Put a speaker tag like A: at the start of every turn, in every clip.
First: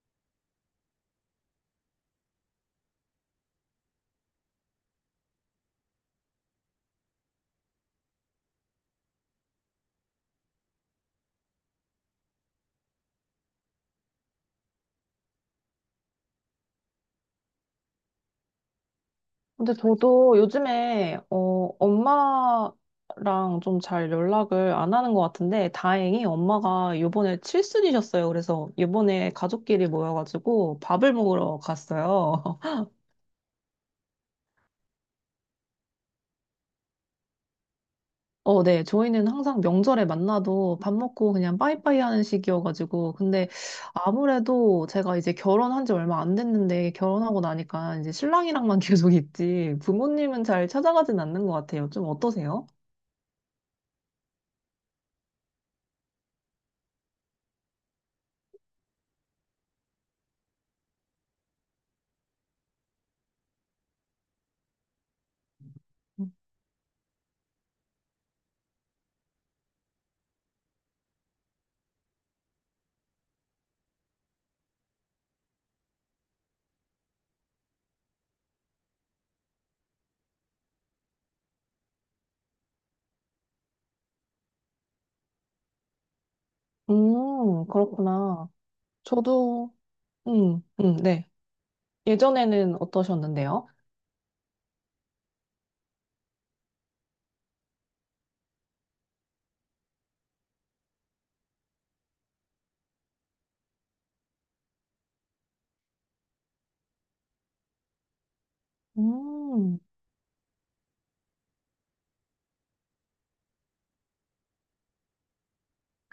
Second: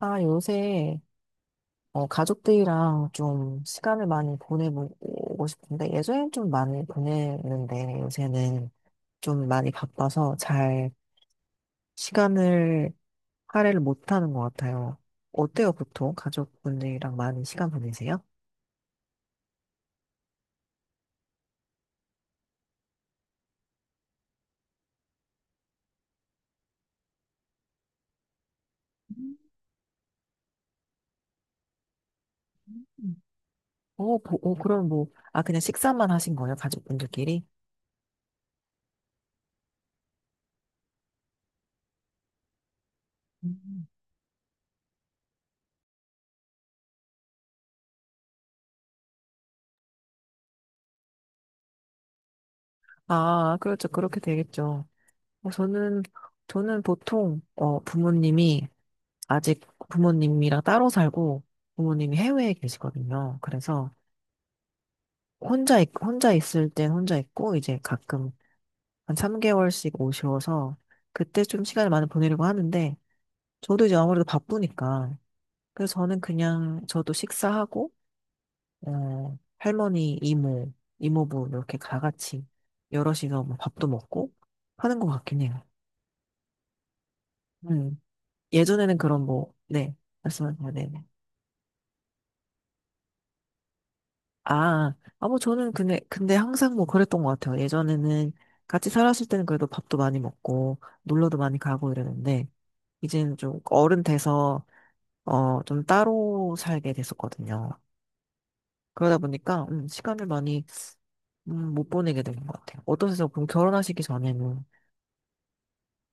A: 아, 요새 가족들이랑 좀 시간을 많이 보내보고 싶은데 예전엔 좀 많이 보냈는데 요새는 좀 많이 바빠서 잘 시간을 할애를 못하는 것 같아요. 어때요, 보통 가족분들이랑 많이 시간 보내세요?
B: 근데 저도 요즘에 엄마랑 좀 잘 연락을 안 하는 것 같은데 다행히 엄마가 요번에 칠순이셨어요. 그래서 요번에 가족끼리 모여가지고 밥을 먹으러 갔어요.
A: 음. 그럼 뭐, 아, 그냥 식사만 하신 거예요, 가족분들끼리?
B: 네. 저희는 항상 명절에 만나도 밥 먹고 그냥 빠이빠이 하는 식이어가지고 근데
A: 음.
B: 아무래도 제가 이제 결혼한 지 얼마 안 됐는데 결혼하고 나니까 이제 신랑이랑만 계속 있지 부모님은 잘 찾아가진 않는 것 같아요. 좀 어떠세요?
A: 아, 그렇죠. 그렇게 되겠죠. 어, 저는, 저는 보통, 부모님이 아직 부모님이랑 따로 살고 부모님이 해외에 계시거든요. 그래서 혼자, 혼자 있을 땐 혼자 있고 이제 가끔 한 3개월씩 오셔서 그때 좀 시간을 많이 보내려고 하는데 저도 이제 아무래도 바쁘니까 그래서 저는 그냥 저도 식사하고 할머니, 이모, 이모부 이렇게 다 같이 여럿이서 뭐 밥도 먹고 하는 것 같긴 해요. 음.
B: 그렇구나.
A: 예전에는 그런 뭐,
B: 저도,
A: 네, 말씀하세요. 네.
B: 네. 예전에는 어떠셨는데요?
A: 아, 뭐 저는 근데 항상 뭐 그랬던 것 같아요. 예전에는 같이 살았을 때는 그래도 밥도 많이 먹고, 놀러도 많이 가고 이랬는데, 이제는 좀 어른 돼서, 좀 따로 살게 됐었거든요. 그러다 보니까,
B: 음,
A: 시간을 많이, 못 보내게 된 것 같아요. 어떠세요? 그럼 결혼하시기 전에는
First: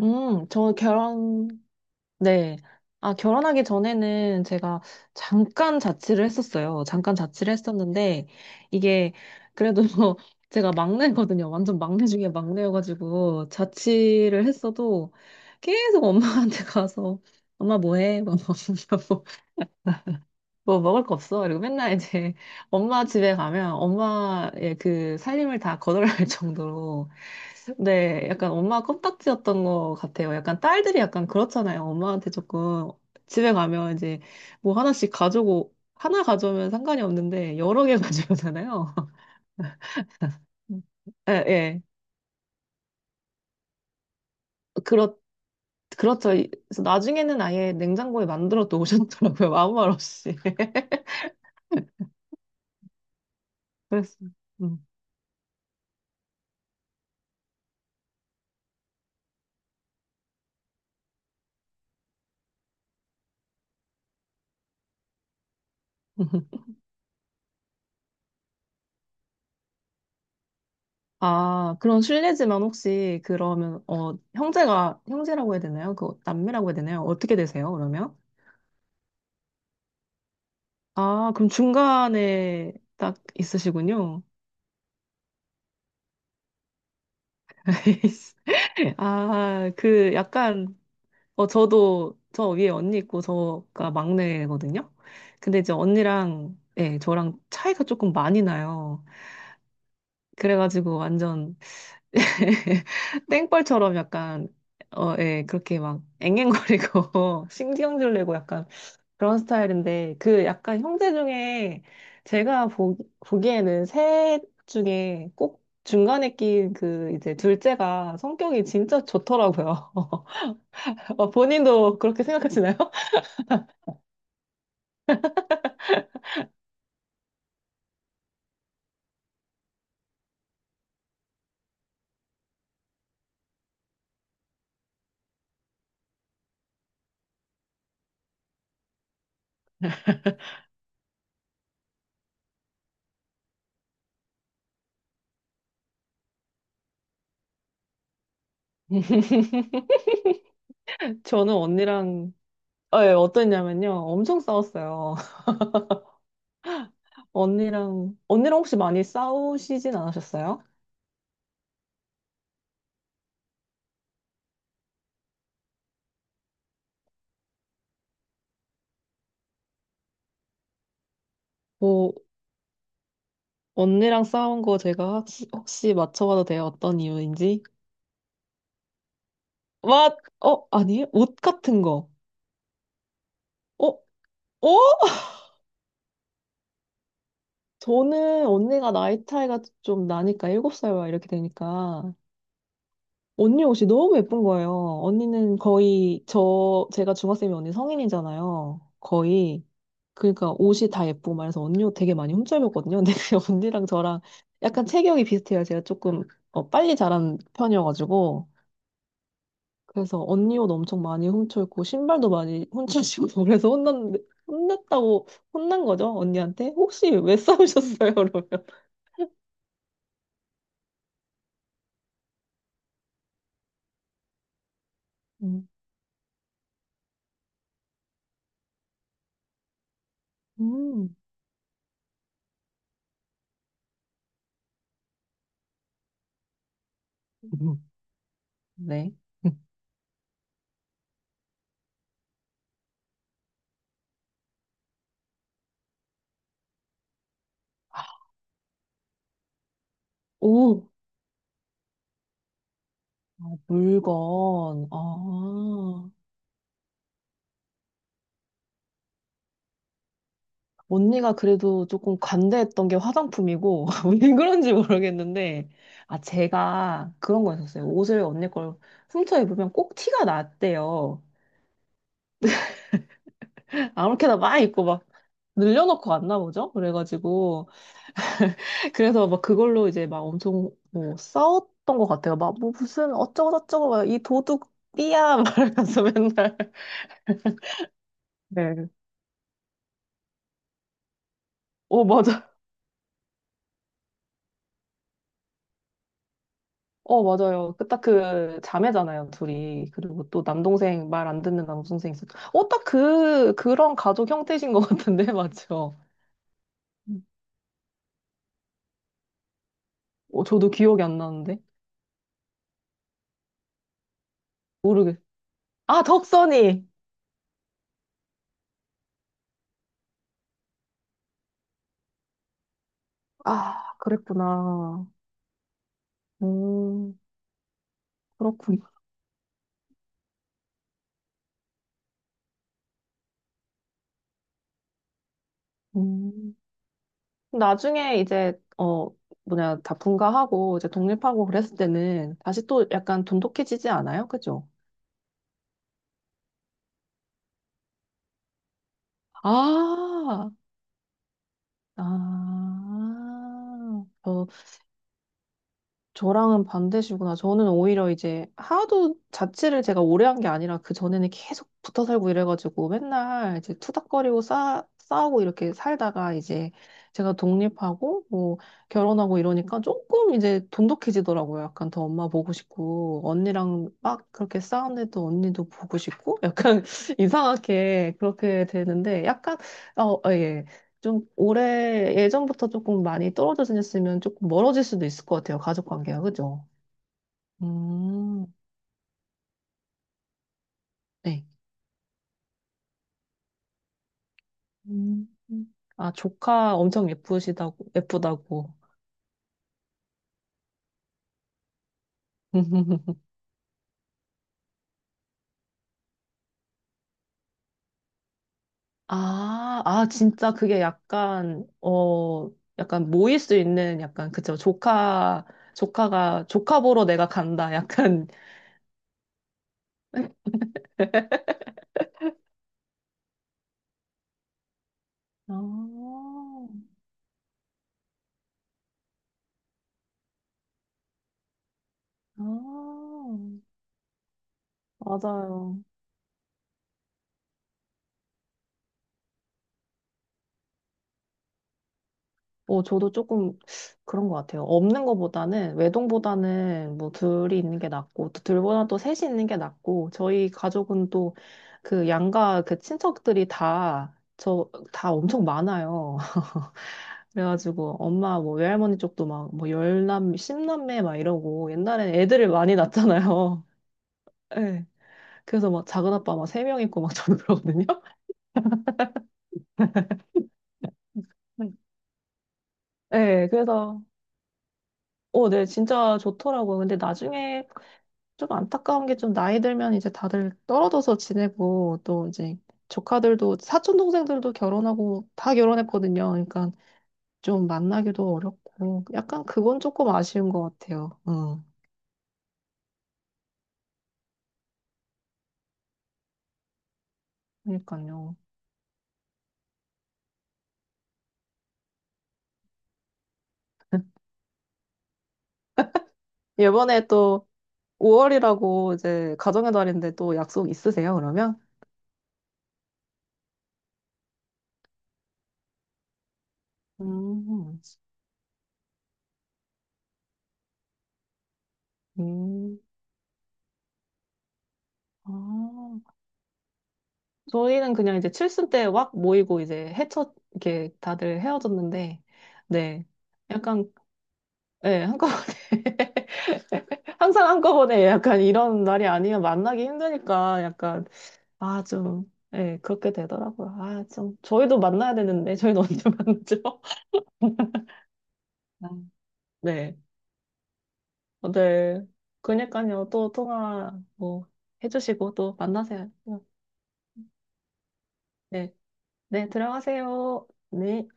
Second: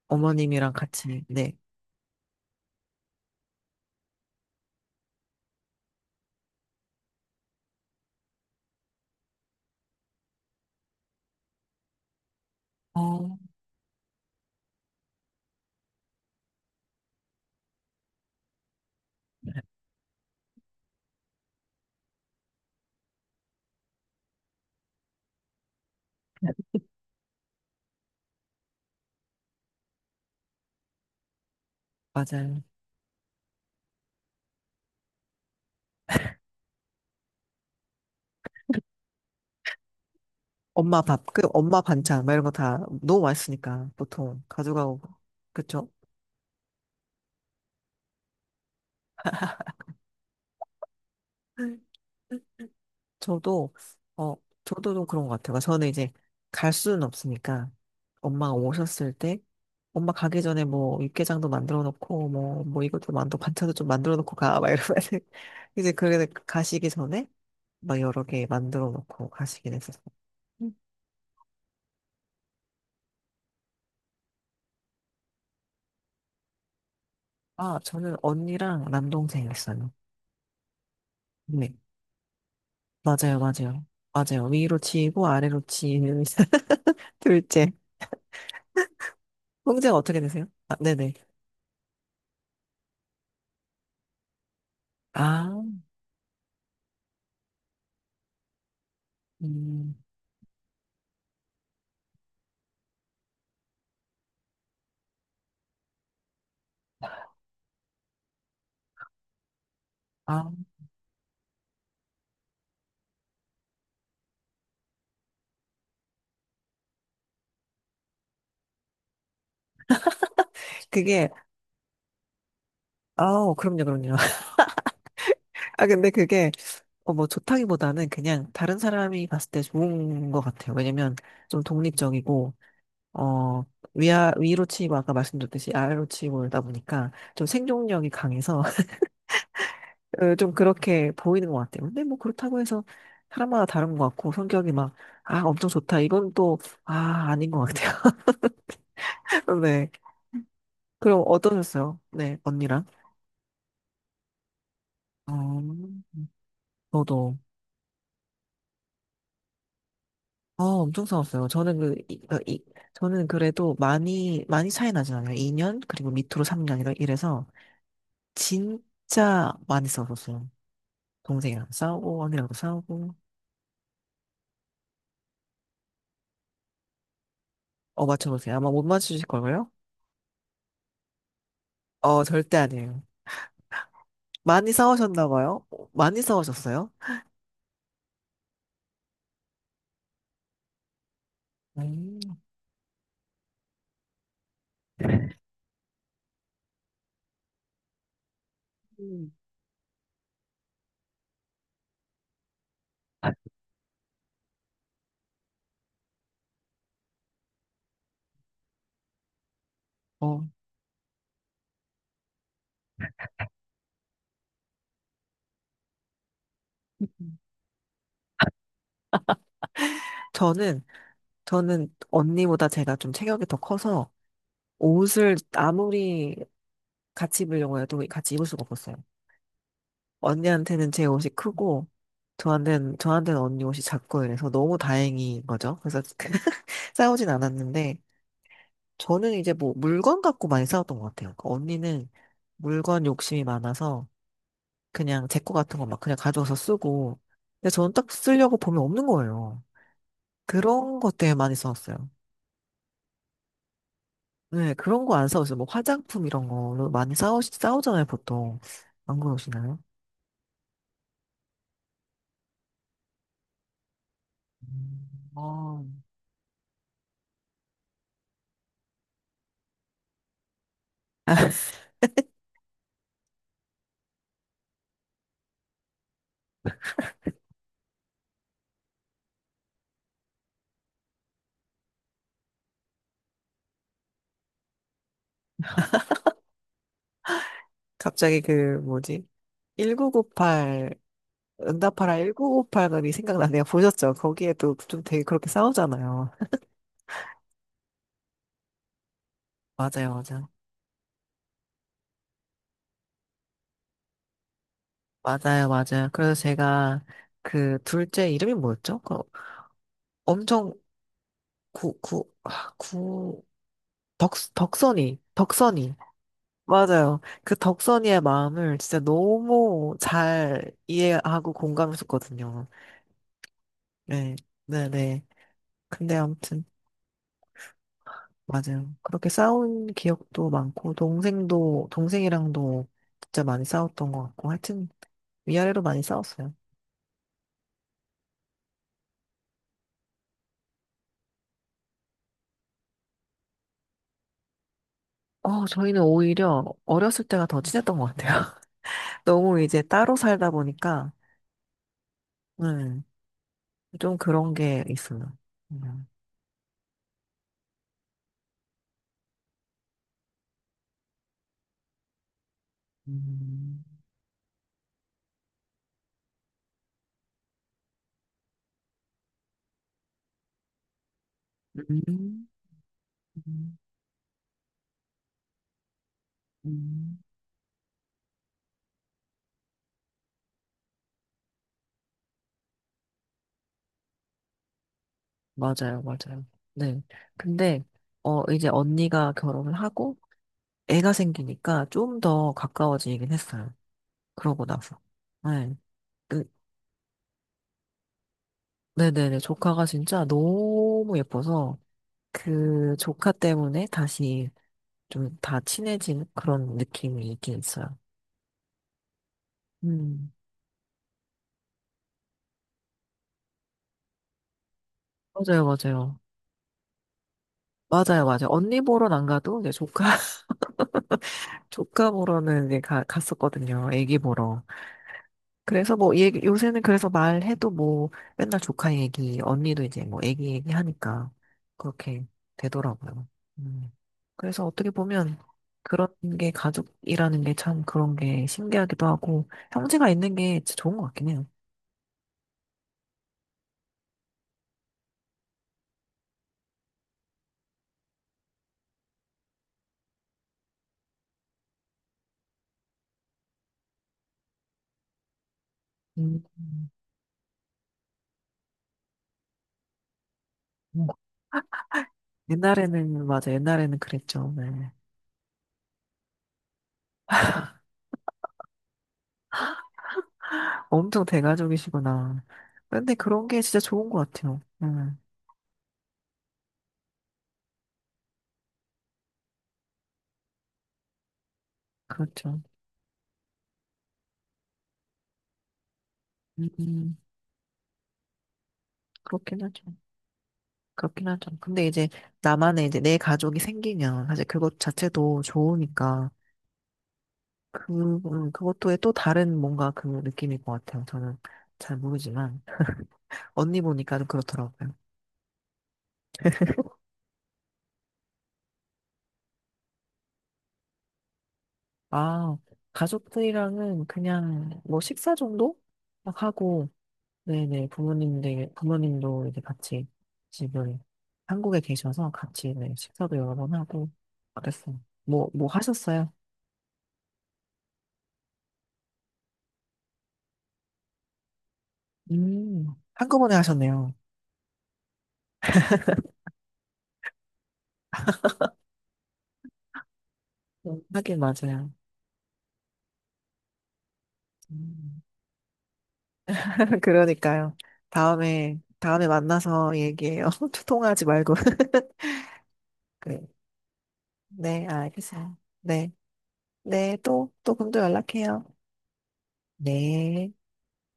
A: 어머님이랑
B: 저
A: 같이,
B: 결혼,
A: 네.
B: 네. 아, 결혼하기 전에는 제가 잠깐 자취를 했었어요. 잠깐 자취를 했었는데, 이게 그래도 제가 막내거든요. 완전 막내 중에
A: 어,
B: 막내여가지고, 자취를 했어도 계속 엄마한테 가서, 엄마 뭐 해? 막 물어보고 뭐 먹을 거 없어. 그리고 맨날 이제 엄마 집에 가면 엄마의 그 살림을 다 거덜날 정도로. 네, 약간 엄마 껌딱지였던 것 같아요. 약간 딸들이 약간 그렇잖아요. 엄마한테
A: 맞아요.
B: 조금 집에 가면 이제 뭐 하나씩 가져오고, 하나 가져오면 상관이 없는데 여러 개 가져오잖아요. 음.
A: 엄마 밥,
B: 예,
A: 그 엄마
B: 예.
A: 반찬, 막 이런 거 다 너무 맛있으니까, 보통 가져가고,
B: 그렇,
A: 그쵸?
B: 그렇죠. 이- 그래서 나중에는 아예 냉장고에 만들어 놓으셨더라고요. 아무 말 없이.
A: 저도,
B: 그랬어요.
A: 어,
B: 음.
A: 저도 좀 그런 것 같아요. 그러니까 저는 이제 갈 수는 없으니까 엄마가 오셨을 때 엄마 가기 전에 뭐 육개장도 만들어 놓고 뭐, 뭐 이것도 만들어, 반찬도 좀 만들어 놓고 가, 막 이러면 이제 그래 가시기 전에 막 여러 개 만들어 놓고 가시긴 했었어요. 음.
B: 아, 그런 실례지만 혹시 그러면 형제가 형제라고 해야 되나요? 그 남매라고 해야 되나요? 어떻게 되세요?
A: 아, 저는
B: 그러면?
A: 언니랑 남동생 있어요.
B: 아, 그럼
A: 네.
B: 중간에 딱
A: 맞아요, 맞아요.
B: 있으시군요.
A: 맞아요. 위로 치이고 아래로 치이는 둘째.
B: 아,
A: 형제가
B: 그
A: 어떻게 되세요? 아,
B: 약간
A: 네네.
B: 저도 저 위에 언니 있고 저가 막내거든요.
A: 아,
B: 근데 이제 언니랑 예, 저랑 차이가 조금 많이 나요.
A: 음,
B: 그래가지고 완전 땡벌처럼 약간 어, 예, 그렇게 막 앵앵거리고 신경질 내고 약간 그런 스타일인데, 그
A: 아.
B: 약간 형제 중에 제가 보기에는 셋 중에 꼭 중간에 낀 그 이제 둘째가 성격이 진짜 좋더라고요.
A: 그게
B: 어, 본인도 그렇게 생각하시나요?
A: 아, 그럼요, 그럼요. 아, 근데 그게, 뭐, 좋다기보다는 그냥 다른 사람이 봤을 때 좋은 것 같아요. 왜냐면, 좀 독립적이고, 어, 위로 치고, 아까 말씀드렸듯이 아래로 치고 이러다 보니까, 좀 생존력이 강해서, 좀 그렇게 보이는 것 같아요. 근데 뭐, 그렇다고 해서, 사람마다 다른 것 같고, 성격이 막, 아, 엄청 좋다. 이건 또, 아, 아닌 것 같아요. 네. 그럼
B: 저는
A: 어떠셨어요?
B: 언니랑
A: 네, 언니랑?
B: 어, 예, 어땠냐면요. 엄청 싸웠어요.
A: 어, 저도.
B: 언니랑 혹시 많이 싸우시진
A: 아,
B: 않으셨어요?
A: 엄청 싸웠어요. 저는 그, 이, 어, 이- 저는 그래도 많이, 많이 차이 나진 않아요. 2년, 그리고 밑으로 3년, 이래서, 진짜 많이 싸웠었어요. 동생이랑
B: 뭐
A: 싸우고, 언니랑도 싸우고.
B: 언니랑 싸운 거 제가 혹시 맞춰봐도 돼요? 어떤 이유인지?
A: 맞춰보세요. 아마 못 맞추실 걸요?
B: 아니에요? 옷 같은 거.
A: 절대 아니에요.
B: 어,
A: 많이
B: 어?
A: 싸우셨나 봐요? 많이 싸우셨어요?
B: 저는 언니가 나이 차이가 좀 나니까, 7살 와 이렇게 되니까.
A: 음,
B: 언니 옷이 너무 예쁜 거예요. 언니는 거의, 저, 제가 중학생이 언니 성인이잖아요.
A: 음.
B: 거의. 그러니까 옷이 다 예쁘고 말해서 언니 옷 되게 많이 훔쳐입었거든요. 근데 언니랑 저랑 약간 체격이 비슷해요. 제가 조금 어, 빨리 자란 편이어가지고. 그래서
A: 어.
B: 언니 옷 엄청 많이 훔쳐입고, 신발도 많이 훔쳐입고, 그래서 혼났는데, 혼났다고, 혼난 거죠? 언니한테? 혹시 왜 싸우셨어요? 그러면.
A: 저는, 저는 언니보다 제가 좀 체격이 더 커서, 옷을
B: 음.
A: 아무리 같이 입으려고 해도 같이 입을 수가 없었어요. 언니한테는 제
B: 음.
A: 옷이 크고 저한테는 언니 옷이 작고 이래서 너무 다행인 거죠. 그래서 싸우진
B: 음,
A: 않았는데
B: 네.
A: 저는 이제 뭐 물건 갖고 많이 싸웠던 것 같아요. 그러니까 언니는 물건 욕심이 많아서 그냥 제 거 같은 거 막 그냥 가져와서 쓰고 근데 저는 딱 쓰려고 보면 없는 거예요.
B: 오,
A: 그런 것 때문에 많이 싸웠어요.
B: 아,
A: 네,
B: 물건.
A: 그런 거 안 싸웠어요. 뭐
B: 아,
A: 화장품 이런 걸로 많이 싸우잖아요, 보통. 안 그러시나요?
B: 언니가 그래도 조금 관대했던 게 화장품이고, 왜 그런지
A: 음.
B: 모르겠는데,
A: 어.
B: 아, 제가 그런 거 있었어요 옷을 언니 걸 훔쳐 입으면 꼭 티가 났대요. 아무렇게나 막 입고 막 늘려놓고 왔나 보죠? 그래가지고. 그래서 막 그걸로 이제 막 엄청 뭐 싸웠던 것 같아요. 막 뭐 무슨 어쩌고저쩌고 막 이 도둑 띠야 말하면서 맨날.
A: 갑자기 그
B: 네.
A: 뭐지? 1998
B: 오,
A: 응답하라
B: 맞아요.
A: 1958이 생각나네요. 보셨죠? 거기에도 좀 되게 그렇게 싸우잖아요.
B: 어, 맞아요. 그 딱 그 자매잖아요, 둘이.
A: 맞아요,
B: 그리고 또
A: 맞아요.
B: 남동생 말 안 듣는 남동생 있었. 어, 딱 그, 그런 가족 형태신 것 같은데,
A: 맞아요,
B: 맞죠?
A: 맞아요. 그래서 제가 그 둘째 이름이 뭐였죠? 그
B: 어, 저도
A: 엄청
B: 기억이 안 나는데.
A: 구, 구, 아, 구, 덕,
B: 모르겠.
A: 덕선이, 덕선이.
B: 아, 덕선이!
A: 맞아요. 그 덕선이의 마음을 진짜 너무 잘 이해하고 공감했었거든요.
B: 아,
A: 네, 네,
B: 그랬구나.
A: 네. 근데 아무튼.
B: 음, 그렇군나
A: 맞아요. 그렇게 싸운 기억도 많고, 동생이랑도 진짜 많이 싸웠던 것 같고, 하여튼 위아래로 많이 싸웠어요.
B: 음. 나중에 이제, 어, 뭐냐, 다 분가하고, 이제 독립하고 그랬을 때는 다시 또 약간 돈독해지지 않아요? 그죠?
A: 저희는 오히려 어렸을 때가 더 친했던 것 같아요. 너무 이제 따로
B: 아,
A: 살다 보니까,
B: 아.
A: 음, 좀 그런 게 있어요. 음,
B: 저랑은 반대시구나. 저는 오히려 이제 하도 자취를 제가 오래 한 게 아니라 그 전에는 계속 붙어 살고 이래가지고 맨날 이제
A: 음,
B: 투닥거리고 싸우고 이렇게 살다가 이제 제가 독립하고 뭐 결혼하고 이러니까 조금 이제 돈독해지더라고요. 약간 더 엄마
A: 음,
B: 보고 싶고
A: 음,
B: 언니랑 막 그렇게 싸우는데도 언니도 보고 싶고 약간
A: 음.
B: 이상하게 그렇게 되는데 약간 어, 어, 예. 좀 올해 예전부터 조금 많이 떨어져 지냈으면 조금 멀어질 수도 있을 것 같아요. 가족
A: 맞아요,
B: 관계가,
A: 맞아요.
B: 그죠?
A: 네. 근데,
B: 음,
A: 이제 언니가 결혼을 하고, 애가
B: 네.
A: 생기니까 좀 더 가까워지긴 했어요. 그러고 나서.
B: 음.
A: 네.
B: 아,
A: 그
B: 조카 엄청 예쁘시다고, 예쁘다고.
A: 네네네. 조카가 진짜 너무 예뻐서 그 조카 때문에 다시 좀 다 친해진 그런 느낌이 있긴 있어요.
B: 아, 아,
A: 음.
B: 진짜 그게 약간, 어, 약간 모일 수 있는 약간, 그쵸. 조카,
A: 맞아요, 맞아요.
B: 조카가, 조카 보러 내가 간다.
A: 맞아요,
B: 약간,
A: 맞아요. 언니 보러는 안 가도 이제 조카, 조카 보러는 이제 갔었거든요. 애기 보러. 그래서 뭐
B: 아,
A: 얘기, 요새는 그래서 말해도 뭐 맨날 조카 얘기, 언니도 이제 뭐 애기 얘기 하니까 그렇게
B: 아,
A: 되더라고요. 음. 그래서 어떻게 보면
B: 맞아요.
A: 그런 게 가족이라는 게 참 그런 게 신기하기도 하고 형제가 있는 게 진짜 좋은 것 같긴 해요.
B: 뭐 저도 조금 그런 것 같아요. 없는 것보다는 외동보다는 뭐 둘이 있는 게 낫고 또 둘보다 또 셋이 있는 게 낫고 저희 가족은 또 그 양가 그 친척들이 다 저 다 엄청 많아요.
A: 음.
B: 그래가지고 엄마 뭐 외할머니 쪽도 막 뭐 열남 십남매
A: 음.
B: 막 이러고 옛날엔 애들을 많이
A: 옛날에는 맞아
B: 낳잖아요.
A: 옛날에는 그랬죠.
B: 네.
A: 네.
B: 그래서 막 작은 아빠 막 세 명 있고 막 저도 그러거든요.
A: 엄청 대가족이시구나. 근데 그런
B: 네,
A: 게 진짜
B: 그래서,
A: 좋은 것 같아요.
B: 어, 네, 진짜 좋더라고요. 근데 나중에 좀 안타까운 게 좀 나이 들면 이제 다들 떨어져서 지내고 또 이제
A: 그렇죠.
B: 조카들도 사촌 동생들도 결혼하고 다 결혼했거든요.
A: 음,
B: 그러니까
A: 음,
B: 좀 만나기도 어렵고 약간
A: 그렇긴
B: 그건
A: 하죠.
B: 조금 아쉬운 것 같아요.
A: 그렇긴 하죠.
B: 응.
A: 근데 이제 나만의 이제 내 가족이 생기면 사실 그것 자체도 좋으니까 그,
B: 그러니까요.
A: 그것도의 또 다른 뭔가 그 느낌일 것 같아요. 저는 잘 모르지만 언니 보니까 좀 그렇더라고요.
B: 이번에 또 5월이라고 이제 가정의 달인데 또 약속 있으세요, 그러면?
A: 아, 가족들이랑은 그냥 뭐 식사 정도 막 하고
B: 음,
A: 네네 부모님들 부모님도 이제 같이 지금 한국에 계셔서 같이
B: 음,
A: 네, 식사도 여러 번 하고 그랬어요.
B: 아.
A: 뭐 하셨어요?
B: 저희는 그냥 이제 칠순 때 확 모이고 이제 헤쳐, 이렇게 다들 헤어졌는데, 네.
A: 한꺼번에
B: 약간,
A: 하셨네요.
B: 예, 한꺼번에. 항상 한꺼번에 약간 이런 날이 아니면 만나기 힘드니까 약간,
A: 하긴
B: 아,
A: 맞아요.
B: 좀, 예, 그렇게 되더라고요. 아, 좀, 저희도 만나야
A: 음.
B: 되는데, 저희는 언제 만나죠?
A: 그러니까요. 다음에,
B: 아,
A: 다음에 만나서
B: 네.
A: 얘기해요. 통화하지
B: 어,
A: 말고.
B: 네. 그러니까요. 또
A: 네,
B: 통화 뭐
A: 네,
B: 해주시고 또
A: 알겠어요.
B: 만나세요.
A: 네, 네, 또, 또 그럼 또 연락해요.
B: 네. 네, 들어가세요.
A: 네.
B: 네.